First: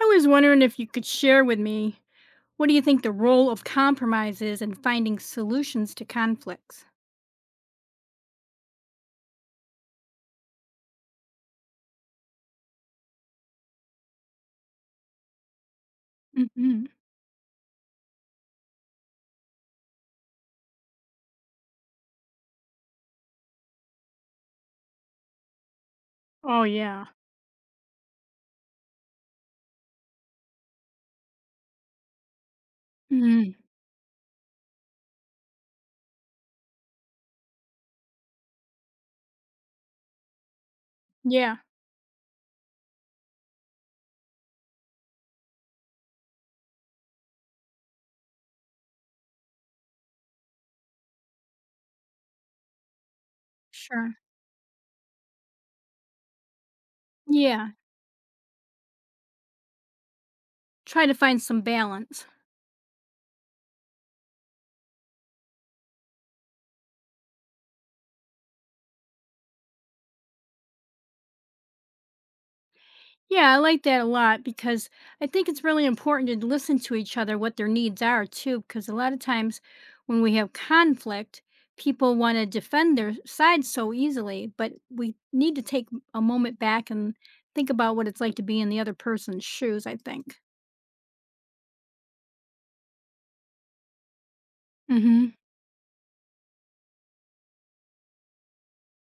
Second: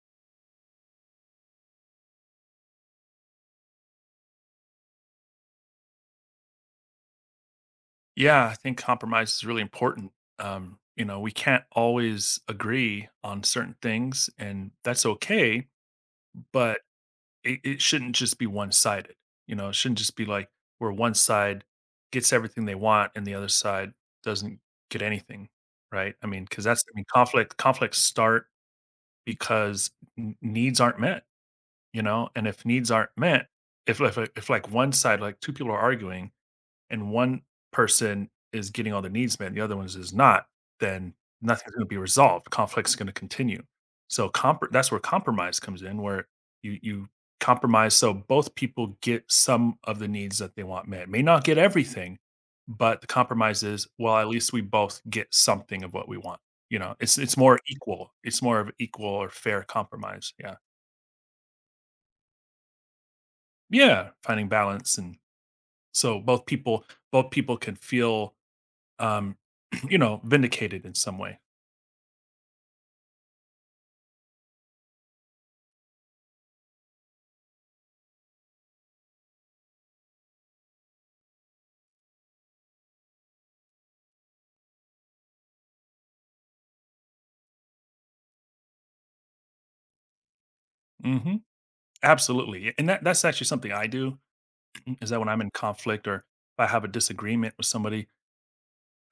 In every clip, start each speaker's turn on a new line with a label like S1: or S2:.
S1: I was wondering if you could share with me, what do you think the role of compromise is in finding solutions to conflicts?
S2: Yeah, I think compromise is really important. You know, we can't always agree on certain things, and that's okay, but
S1: Hmm.
S2: it shouldn't just be one sided. You know, it shouldn't just be like where one side gets everything they want and the other side doesn't get anything, right? I mean,
S1: Oh,
S2: because that's, I mean,
S1: yeah.
S2: conflicts start because needs aren't met, you know, and if needs aren't met,
S1: Hmm.
S2: if like one side, like two people are arguing, and one person is getting all their needs met and the other one is not, then
S1: Yeah,
S2: nothing's gonna be resolved. Conflict's gonna continue. So compr that's where compromise comes in, where you compromise so both people get some of the needs that they want met. May not get everything, but the compromise is,
S1: sure.
S2: well, at least we both get something of what we want. You know, it's more
S1: Yeah,
S2: equal. It's more of equal or fair compromise. Yeah.
S1: try to find some balance.
S2: Yeah. Finding balance and so both people can feel um, you know, vindicated in some way.
S1: Yeah, I like that a lot because I think it's really important to listen to each other what their needs are too. Because a lot of times when we have conflict, people want to defend their side so easily, but we need to take a moment back and think about what it's like to be in the other person's shoes, I think.
S2: Hmm Absolutely, and that's actually something I do. Is that when
S1: Mm-hmm.
S2: I'm in conflict or if I have a disagreement with somebody,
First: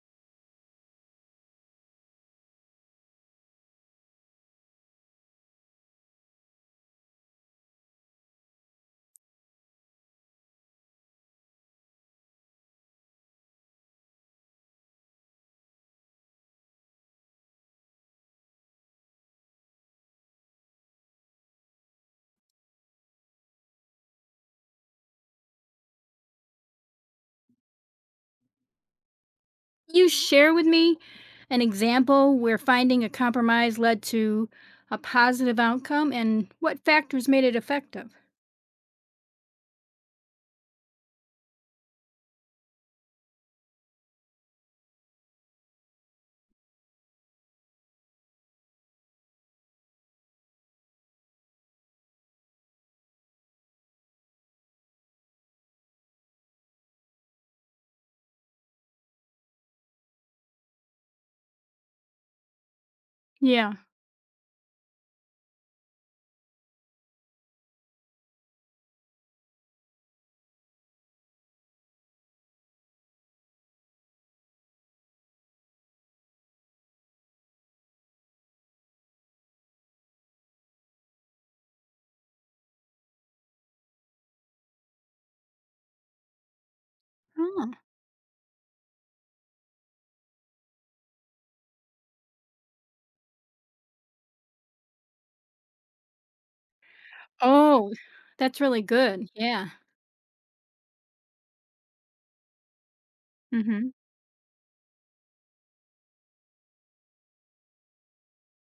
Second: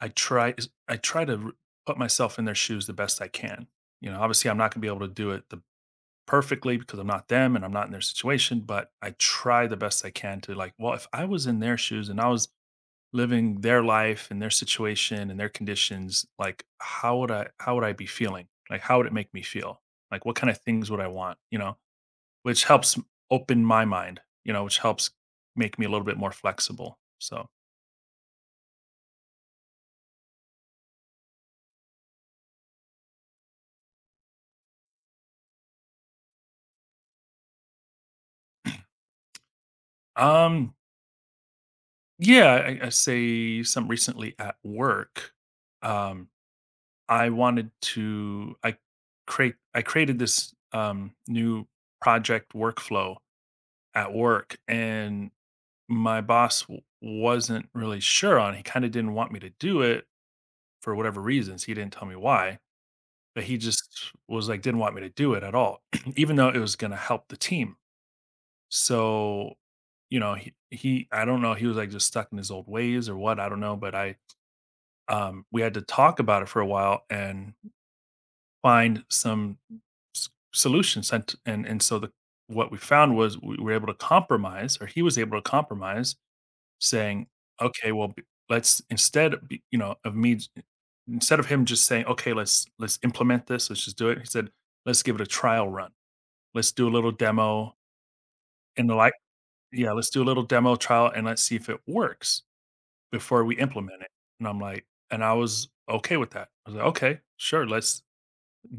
S2: I try to put myself in their shoes the best I can. You know, obviously, I'm not going to be able to do it the perfectly because I'm not them and I'm not in their situation, but I try the best I can to like, well, if I was in their shoes and I was living their life and their situation and their conditions, like how would I be feeling? Like how would it make me feel? Like what kind of things would I want? You know, which helps open my mind. You know, which helps make me a little bit more flexible. So,
S1: You share with me an example where finding a compromise led to a positive outcome and what factors made it effective.
S2: um, yeah, I say some recently at work. Um, I wanted to I create I created this new project workflow at work, and my boss wasn't really sure on. He kind of didn't want me to do it for whatever reasons. He didn't tell me why, but he
S1: Yeah.
S2: just was like, didn't want me to do it at all, even though it was going to help the team. So, you know, I don't know, he was like just stuck in his old ways or what. I don't know, but we had to talk about it for a while and find some solutions. And so what we found was we were able to compromise, or he was able to compromise saying,
S1: Oh,
S2: "Okay, well, b let's instead of b you know, of me j instead of him just saying, 'Okay, let's implement this, let's just do it,'" he said, "Let's give it a trial run. Let's do a little demo
S1: oh that's really
S2: and the like."
S1: good. Yeah.
S2: Yeah, "Let's do a little demo trial and let's see if it works before we
S1: Mm-hmm.
S2: implement it." And I'm like and I was okay with that. I was like, "Okay, sure, let's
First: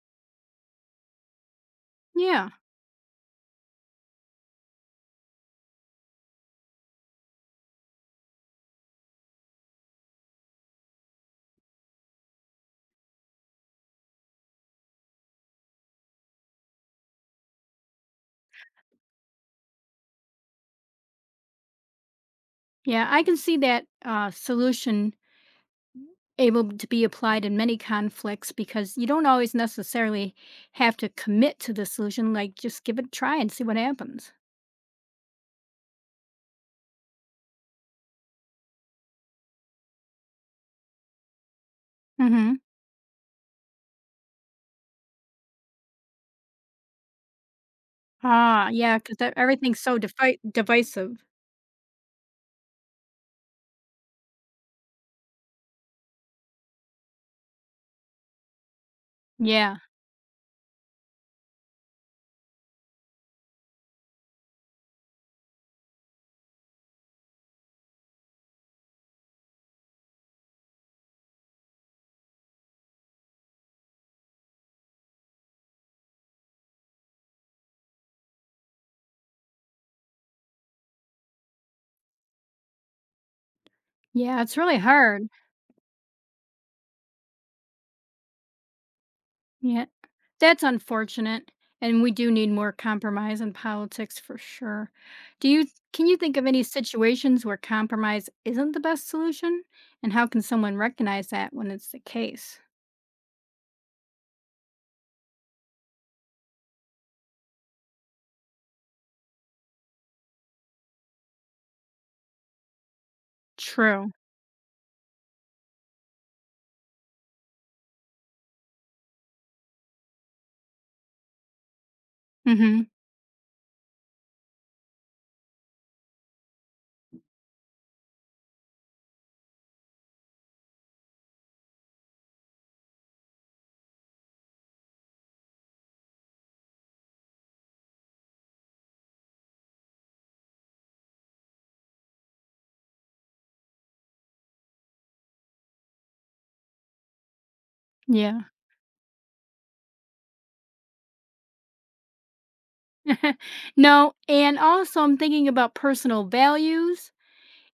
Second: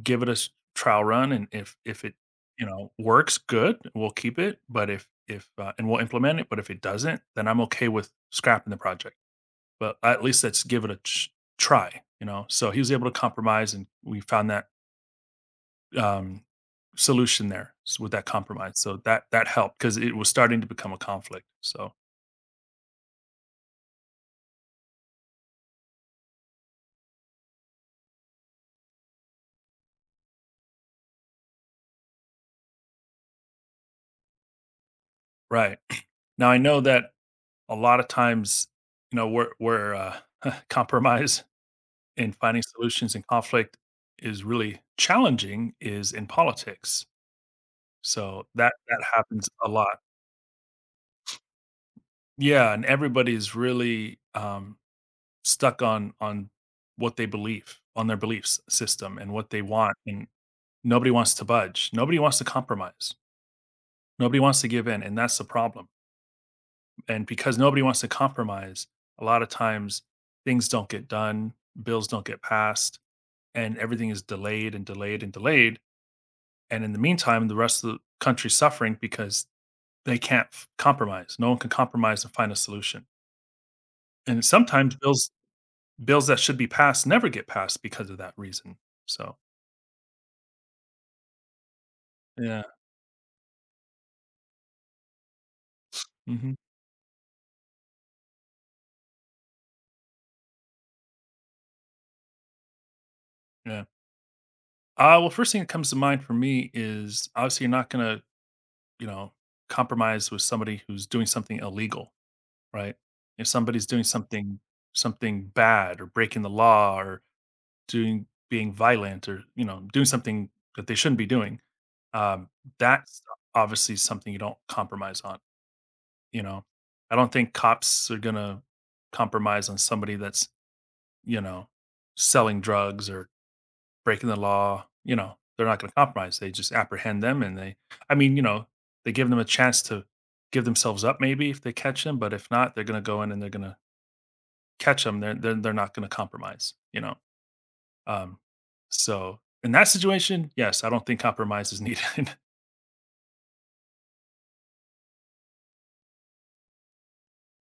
S2: give it a s trial run, and if it,
S1: Yeah.
S2: you know, works, good, we'll keep it, but if, and we'll implement it, but if it doesn't, then I'm okay with scrapping the project. But at least let's give it a try, you know?" So he was able to compromise and we found that um, solution there with that compromise. So that helped because it was starting to become a conflict. So,
S1: Yeah. I can see that solution able to be applied in many conflicts because you don't always necessarily have to commit to the solution. Like, just give it a try and see what happens.
S2: right. Now I know that a lot of times, you know, where compromise and
S1: Mm-hmm.
S2: finding solutions in conflict is really challenging is in politics. So
S1: Ah, yeah,
S2: that
S1: because
S2: happens a
S1: everything's so
S2: lot.
S1: divisive.
S2: Yeah, and everybody's really stuck on what they believe, on their beliefs system and what they
S1: Yeah.
S2: want, and nobody wants to budge. Nobody wants to compromise. Nobody wants to give in, and that's the problem. And because nobody wants to compromise, a lot of times things don't get done, bills don't get passed, and everything is delayed and delayed and delayed. And in the meantime, the rest of the country's suffering because they can't compromise. No one can compromise and find a solution.
S1: Yeah,
S2: And
S1: it's really
S2: sometimes
S1: hard.
S2: bills that should be passed never get passed because of that reason. So
S1: Yeah, that's unfortunate, and we do need
S2: yeah.
S1: more compromise in politics for sure. Do you, can you think of
S2: Mhm.
S1: any situations where compromise isn't the best solution, and how can someone recognize that when it's the case?
S2: Yeah. Well, first thing that comes to mind for me is obviously you're not gonna, you know, compromise with somebody who's doing something illegal, right? If somebody's doing
S1: True.
S2: something something bad or breaking the law or doing being violent or you know doing something that they shouldn't be doing, um,
S1: Mhm.
S2: that's obviously something you don't compromise on. You know, I don't think cops are gonna compromise on somebody that's you know selling drugs or breaking the law, you know, they're not gonna compromise. They just apprehend them and they I mean, you know, they give them a chance to give themselves up maybe if they catch them, but if not, they're gonna go in and they're gonna catch them. They're not gonna compromise, you know. Um
S1: Yeah.
S2: so in that situation, yes, I don't think compromise is needed.
S1: No, and also I'm thinking about personal values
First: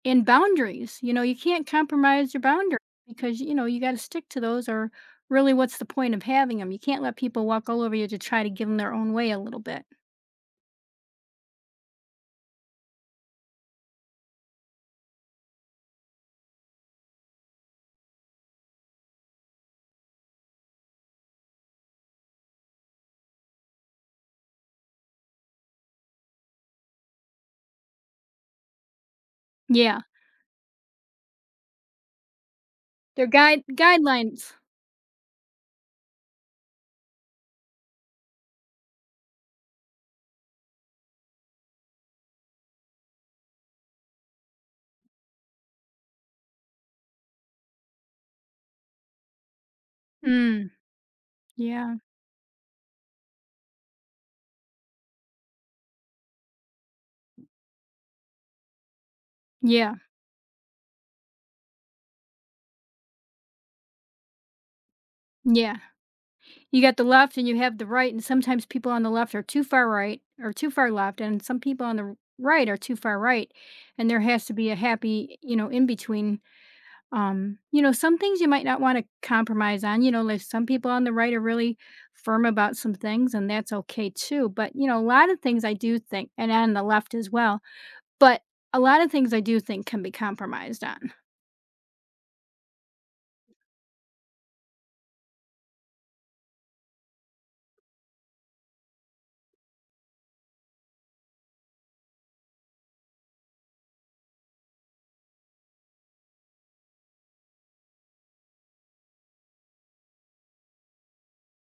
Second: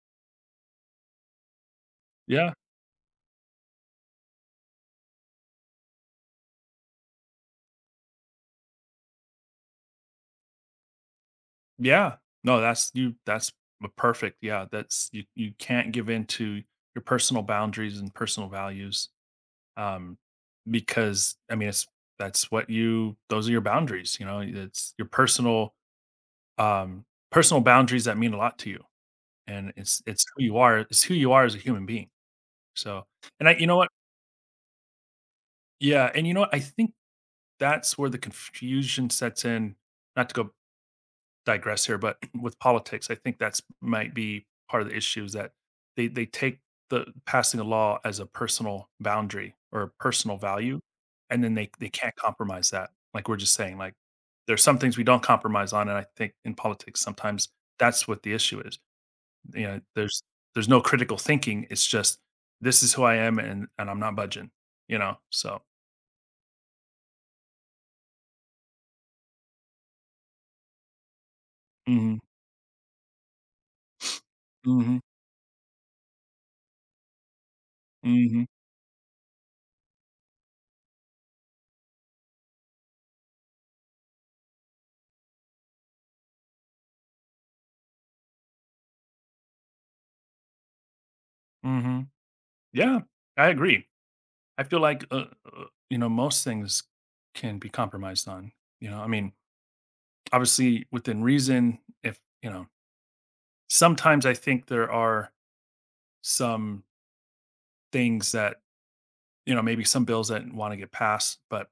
S1: and boundaries. You know, you can't compromise your
S2: Yeah.
S1: boundaries because, you know, you gotta stick to those or really what's the point of having them? You can't let people walk all over you to try to give them their own way a little bit.
S2: Yeah. No, that's a perfect. Yeah, that's you can't give in to your personal boundaries and personal values um, because I mean, it's that's what you those are your boundaries. You know, it's your personal um, personal boundaries that mean a lot to you, and it's
S1: Yeah.
S2: it's who you are. It's who you are as a human being. So,
S1: They're
S2: and I, you know what,
S1: guidelines.
S2: yeah, and you know what, I think that's where the confusion sets in. Not to go digress here, but with politics, I think that's might be part of the issue is that they take the passing a law as a personal boundary or a personal
S1: Mm,
S2: value, and then they
S1: yeah,
S2: can't compromise that. Like we're just saying, like there's some things we don't compromise on, and I think in politics sometimes that's what the issue is. You know,
S1: yeah,
S2: there's no critical thinking. It's just this is who I am, and I'm not budging. You know, so.
S1: yeah. You got the left and you have the right, and sometimes people on the left are too far right or too far left, and some people on
S2: Hmm
S1: the right are too far right, and there has to be a
S2: hmm
S1: happy, you know, in between. You know, some things
S2: hmm
S1: you might not wanna compromise on. You know, there's some people on the right are really firm about some things, and that's okay too, but, you know, a lot of things I do think, and on the left as well, but a lot of things I do think can be compromised on.
S2: hmm Yeah, I agree. I feel like, uh, you know, most things can be compromised on, you know? I mean, obviously within reason, if, you know, sometimes I think there are some things that, you know, maybe some bills that want to get passed, but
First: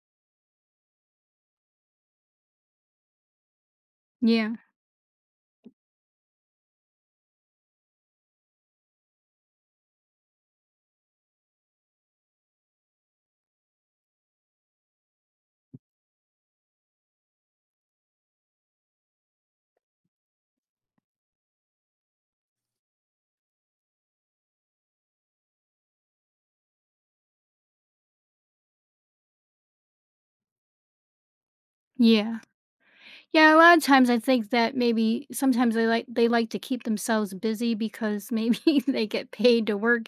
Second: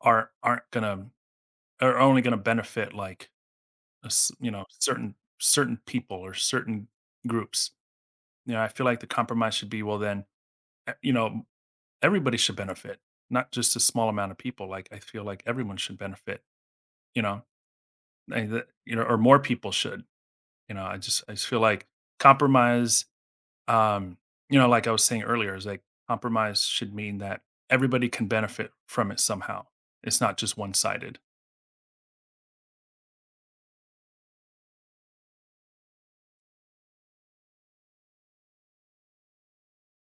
S2: aren't gonna are only gonna benefit like you
S1: Yeah,
S2: know, certain people or certain groups. You know, I feel like the compromise should be, well then, you know, everybody should benefit, not just a small amount of people. Like I feel like everyone should benefit, you know, like that, you know, or more people should. You know, I just feel like compromise, um, you know, like I was saying earlier, is like compromise should mean that everybody can benefit from it somehow. It's not just one sided.
S1: yeah. Yeah, a lot of times I think that maybe sometimes they like, they like to keep themselves busy because maybe they get paid to work.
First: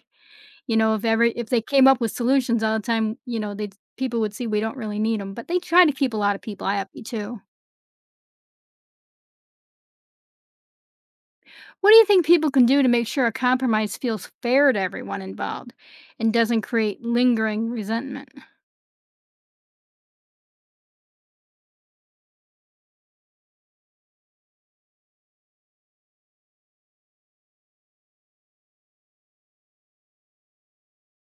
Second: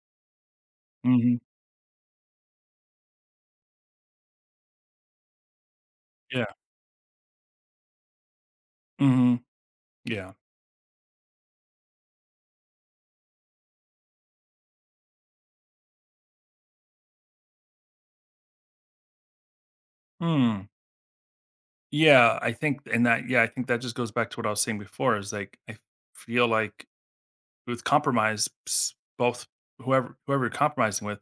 S1: You know, if every,
S2: Hmm
S1: if they came up with solutions all the time, you know, they, people would see we don't really need them. But they try to keep a lot of
S2: Yeah.
S1: people happy too.
S2: hmm Yeah.
S1: What do you think people can do to make sure a compromise feels fair to everyone involved and doesn't create lingering resentment?
S2: Hmm. Yeah. I think, and that, yeah, I think that just goes back to what I was saying before is like, I feel like with compromise, both whoever you're compromising with,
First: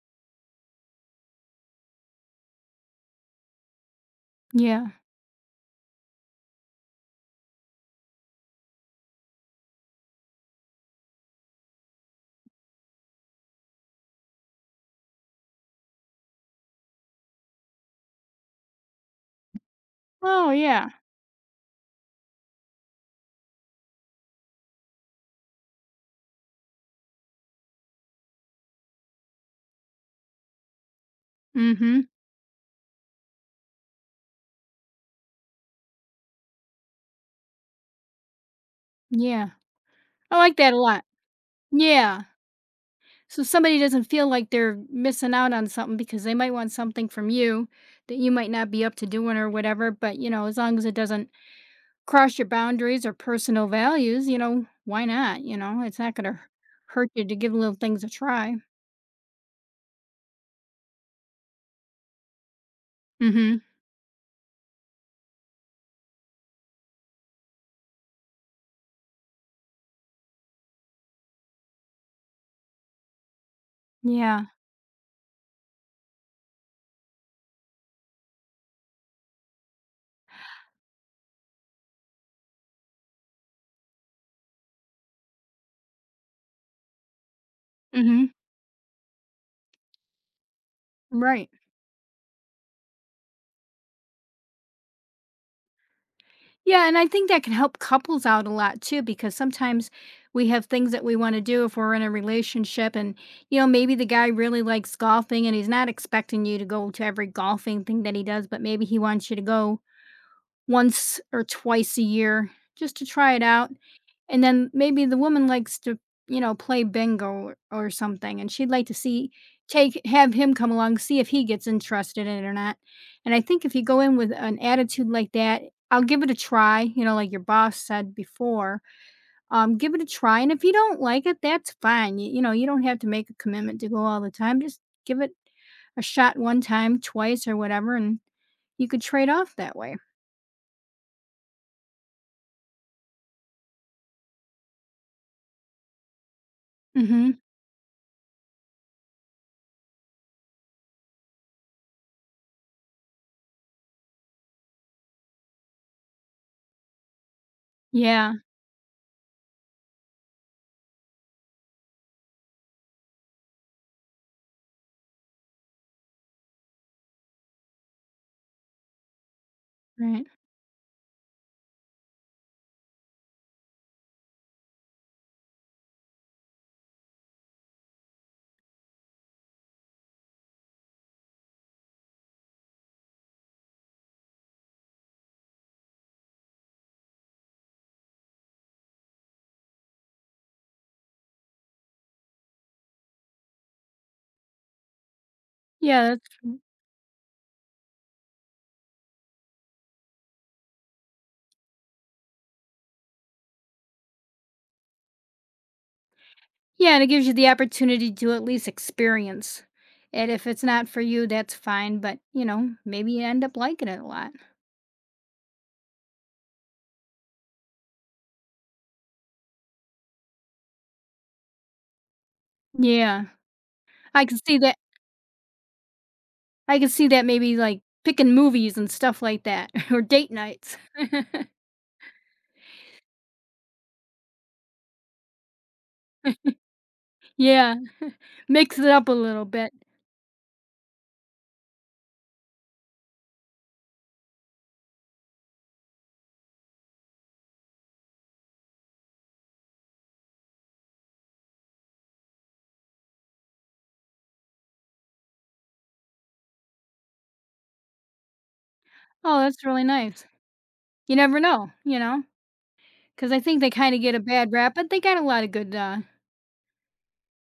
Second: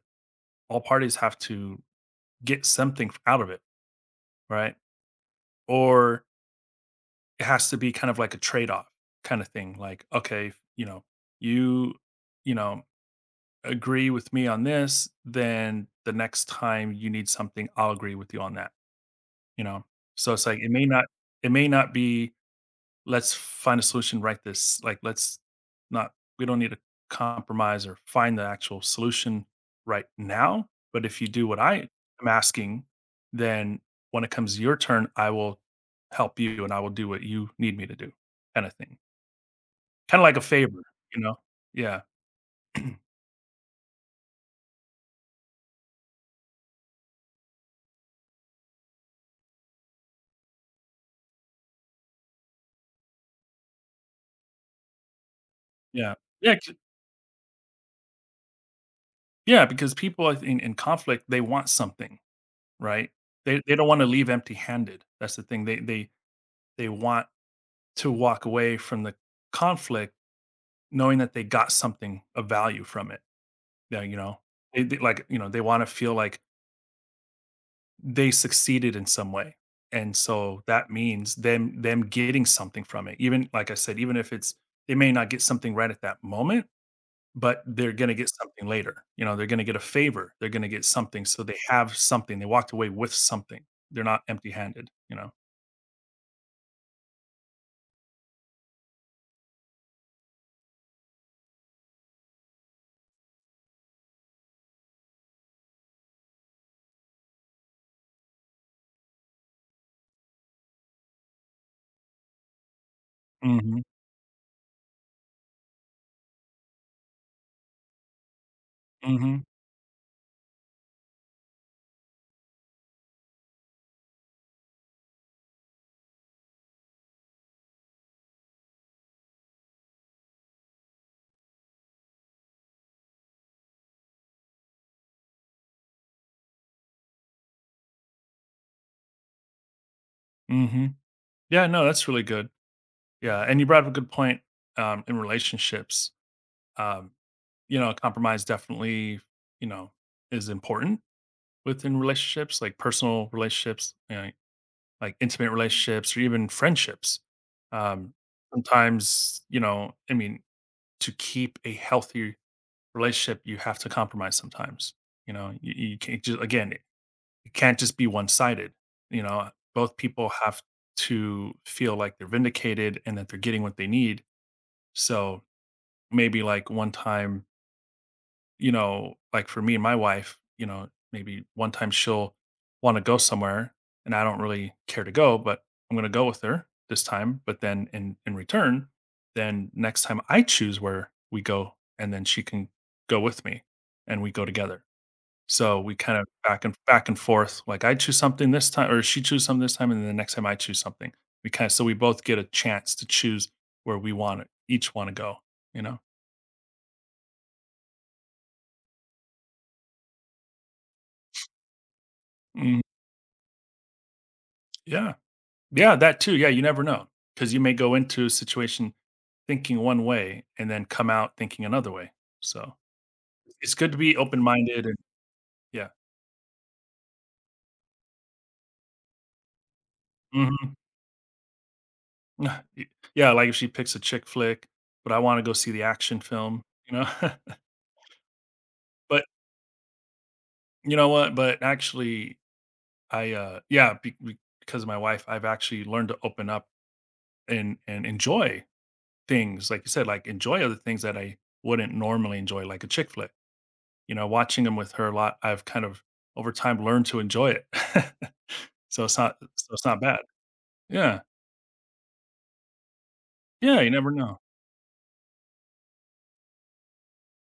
S2: all parties have to get something out of it. Right.
S1: Yeah.
S2: Or it has to be kind of like a trade-off kind of thing. Like, okay, if, you know, you, you know, agree with me on this, then the next time you need something, I'll agree with you on that, you know? So it's
S1: Oh
S2: like,
S1: yeah.
S2: it may not be let's find a solution right this like let's not we don't need to compromise or find the actual solution right now, but if you do what I
S1: Mm-hmm.
S2: am asking, then when it comes to your turn I will help you and I will do what you need me to do, kind of thing,
S1: Yeah.
S2: kind of like
S1: I
S2: a
S1: like that a
S2: favor,
S1: lot.
S2: you know. Yeah.
S1: Yeah. So somebody doesn't feel like they're missing out on something because they might want something from you that you might not be up to doing or whatever. But, you know, as long as it doesn't cross your boundaries or personal values, you know, why not? You know, it's
S2: Yeah
S1: not going to
S2: yeah 'cause
S1: hurt you to give little things a try.
S2: yeah because people I think in conflict they want something, right.
S1: Mm hmm.
S2: They don't want to leave empty handed, that's the thing, they want to walk away from the conflict knowing that they got something of value from it, yeah, you know?
S1: Yeah.
S2: They like, you know, they wanna feel like they succeeded in some way, and so that means them getting something from it, even like I said, even if it's they may not get something right at that moment, but they're gonna get
S1: Mm
S2: something later, you know, they're gonna get a favor, they're gonna get
S1: hmm.
S2: something, so
S1: Right.
S2: they have something, they walked away with something, they're not empty-handed, you know?
S1: Yeah, and I think that can help couples out a lot too, because sometimes we have things that we want to do if we're in a relationship. And, you know, maybe the guy really likes golfing and he's not expecting you to go to every golfing thing that he does, but maybe he wants you to go once or twice a year just to try it out.
S2: Mhm.
S1: And then maybe the woman likes to, you know, play bingo or something, and she'd like to see,
S2: Mhm.
S1: take, have him come along, see if he gets interested in it or not. And I think if you go in with an attitude like that, I'll give it a try, you know, like your boss said before, give it a try. And if you don't like it, that's fine. You know, you don't have to make a commitment to go all the time. Just give it a shot one time, twice, or whatever, and you could trade off that way.
S2: Mhm. Yeah, no, that's really good. Yeah, and you brought up a good point, in relationships. um,
S1: Hmm.
S2: you know, compromise definitely, you know, is important within relationships, like personal relationships, you know, like intimate relationships, or even friendships. Um,
S1: Yeah.
S2: sometimes, you know, I mean, to keep a healthy relationship, you have to compromise sometimes. You know, you can't just, it can't just be one sided. You know, both
S1: Right.
S2: people have to feel like they're vindicated and that they're getting what they need. So maybe like one time, you know, like for me and my wife, you know, maybe one time she'll want to go somewhere and I don't really care to go, but I'm going to go with her this time. But then in return, then next time I choose where we go and then she can go with me and we go together. So we
S1: Yeah.
S2: kind of
S1: That's,
S2: back and forth. Like I choose something this time or she chooses something this time. And then the next time I choose something, we kind of, so we both get a chance to choose where we want to each want to go, you know?
S1: yeah, and it gives you the opportunity to at least experience it. If it's not for you, that's fine, but, you know,
S2: Mm,
S1: maybe you end up liking it a lot.
S2: yeah. Yeah, that too. Yeah, you never know because you may go into a situation thinking one way and then come out thinking another way. So
S1: Yeah.
S2: it's good to be
S1: I can
S2: open
S1: see that,
S2: minded and yeah,
S1: I can see that maybe, like, picking movies and stuff like that or date
S2: mhm.
S1: nights.
S2: Yeah. Like if she picks a chick flick, but I want to go see the action film, you know.
S1: Yeah, mix it up a
S2: But
S1: little bit.
S2: you know what? But actually, I yeah because of my wife, I've actually learned to open up and enjoy things like you said, like enjoy other things that I wouldn't normally enjoy, like a chick flick. You know, watching them with her a lot, I've kind of over time learned to enjoy it.
S1: Oh, that's
S2: So it's
S1: really
S2: not bad.
S1: nice. You
S2: Yeah.
S1: never know, you know, because I think they
S2: Yeah, you
S1: kinda
S2: never
S1: get a
S2: know.
S1: bad rap, but they got a lot of good,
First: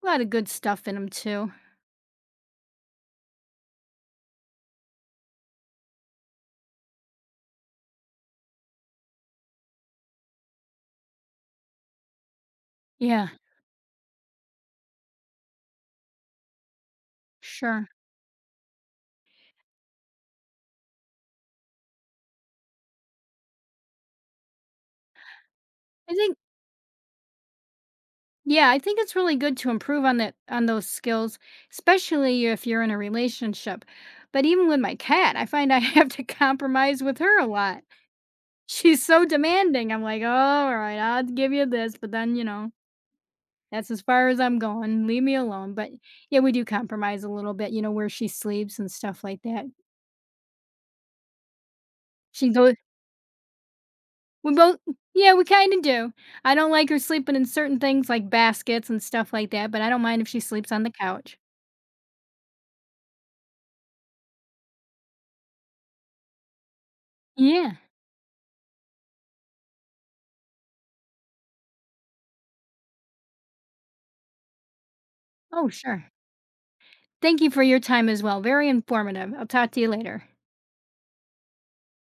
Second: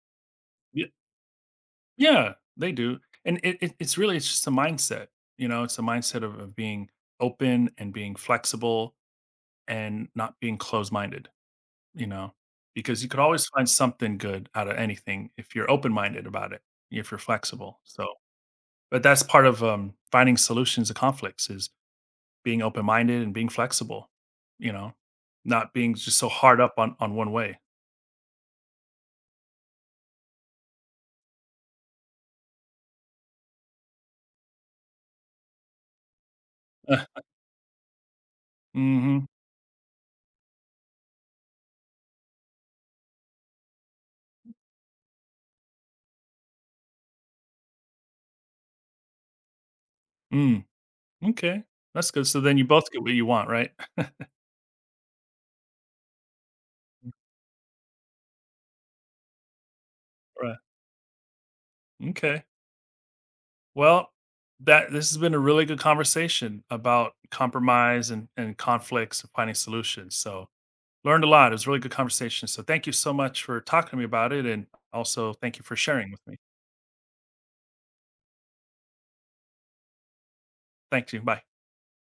S1: a lot of good stuff
S2: Y
S1: in them too.
S2: Yeah, they do, and it's really it's just a mindset, you know, it's a mindset of being open and being flexible and not being closed-minded, you know, because you could
S1: Yeah,
S2: always find something good out of anything if you're open-minded about it, if you're flexible,
S1: sure.
S2: so but that's part of, finding solutions to conflicts is being open-minded and being flexible, you know, not being
S1: I
S2: just so
S1: think
S2: hard up on one way.
S1: Yeah, I think it's really good to improve on that, on those skills, especially if you're in a relationship. But even with my cat, I find I have to compromise
S2: Uh,
S1: with her a lot. She's so
S2: mhm,
S1: demanding. I'm like, oh, all right, I'll give you this, but then you know that's as far as I'm going. Leave me alone. But yeah, we do compromise a little bit. You know, where she sleeps and stuff like that.
S2: mm, m'kay, that's good, so
S1: She
S2: then you
S1: goes.
S2: both get what you want, right?
S1: We both. Yeah, we kind of do. I don't like her sleeping in certain things like baskets and stuff like that, but I don't mind if she
S2: Right,
S1: sleeps on the couch.
S2: okay. Well, that this has been a really good conversation about
S1: Yeah.
S2: compromise and conflicts and finding solutions, so learned a lot, it was a really good conversation, so thank you so much for talking to me about it, and also thank you
S1: Oh,
S2: for sharing
S1: sure.
S2: with me.
S1: Thank you for your time as well. Very informative. I'll talk to you later.
S2: Thank you, bye.